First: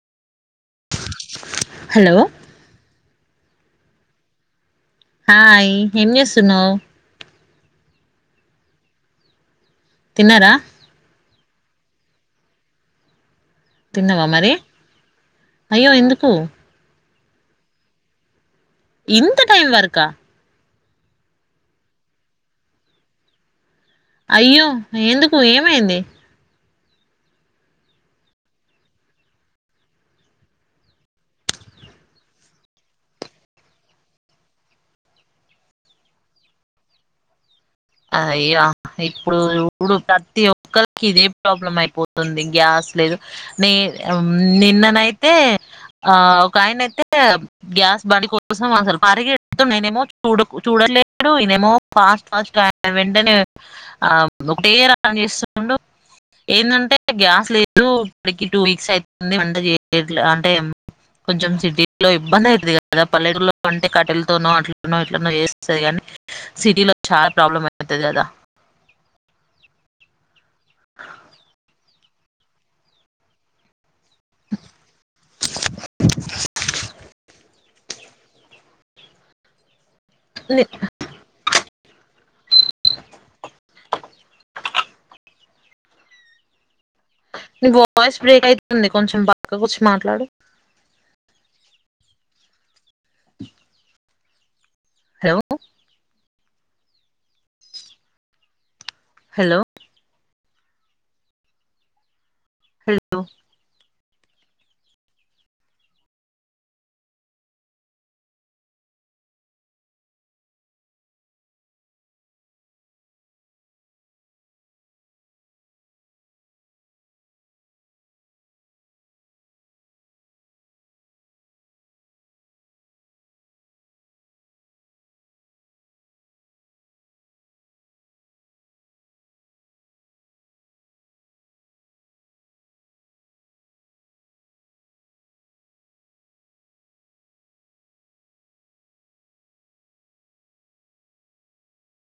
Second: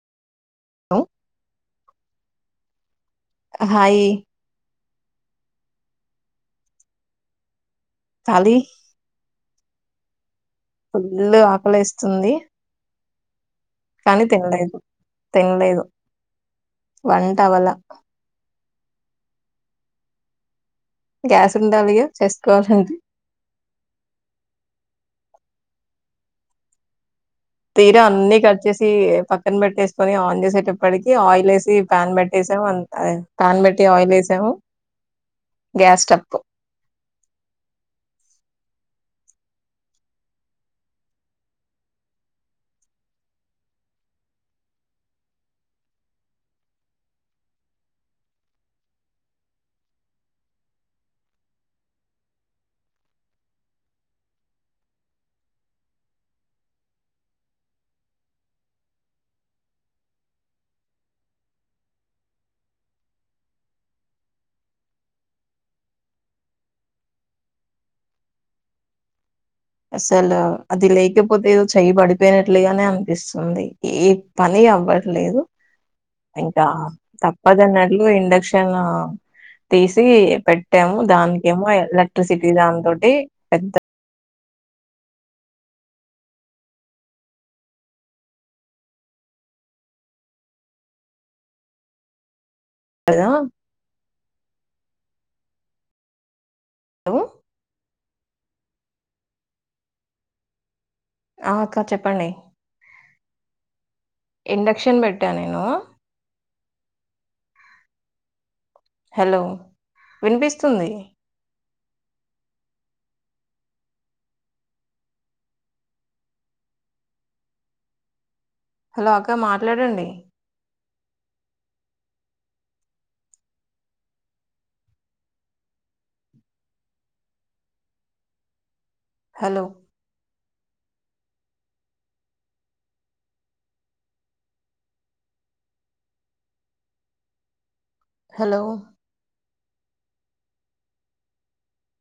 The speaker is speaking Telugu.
హలో హలో హాయి హాయ్ ఏంచేస్తునవ్ ఖాళీ తిన్నారా ఫుల్లు ఆకలేస్తుంది కానీ తిన్నావా మరి తినలేదు తినలేదు అయ్యో ఎందుకు వంట అవల ఇంత టైం వరుకా గ్యాస్ ఉండాలిగా చేసుకోవాలండి అయ్యో ఎందుకు ఏమైంది తీర అన్ని కట్ చేసి పక్కన పెట్టేసుకొని ఆన్ చేసేటప్పటికి ఆయిల్ వేసి ప్యాన్ పెట్టే అంతా పన్ పెట్టి ఆయిల్ వేసాము గ్యాస్ స్ట్రక్కు అయ్యో ఇప్పుడు ఇప్పుడు ప్రతి ఒక్కరికి ఇదే ప్రాబ్లం అయిపోతుంది గ్యాస్ లేదు నీ నిన్నయితే ఆ ఒక ఆయనయితే గ్యాస్ బండి కోసం అసలు పరిగొడుతున్నడు ఆయనేమో చూడు చూడలేదు ఈనేమో ఫస్ట్ ఫస్ట్ వెంటనే ఆ ఒకటే రాన్ చేస్తుండు ఏంటంటే గ్యాస్ లేదు ఇప్పడికి టూ వీక్స్ అయితుంది వంట చేయలే అంటే కొంచెం సిటీ లో ఇబ్బంది అవుతుది కదా పల్లెరులో అంటే కట్టెలతోనో అట్నో ఇట్లనో చేస్తరు కానీ సిటీలో చార్ ప్రాబ్లం అయితది కదా అసలు అది లేకపోతే ఏదో చెయబడిపోయినట్లుగానే అనిపిస్తుంది ఏ పని అవ్వట్లేదు ఇంకా తప్పదన్నట్లు ఇండక్షన్ తీసి నీ పెట్టాము దానినికేమో ఎలక్ట్రిసిటీ దాని తోటి పెద్ద నీ వాయిస్ బ్రేక్ అయితుంది కొంచెం పక్కకు వచ్చి మాట్లాడు అ అదా హలో హలో హలో ఆ అక్క చెప్పండి లో ఇండక్షన్ పెట్టా నేను హలో వినిపిస్తుంది. హలో అక్క మాట్లాడండి. హలో. హలో.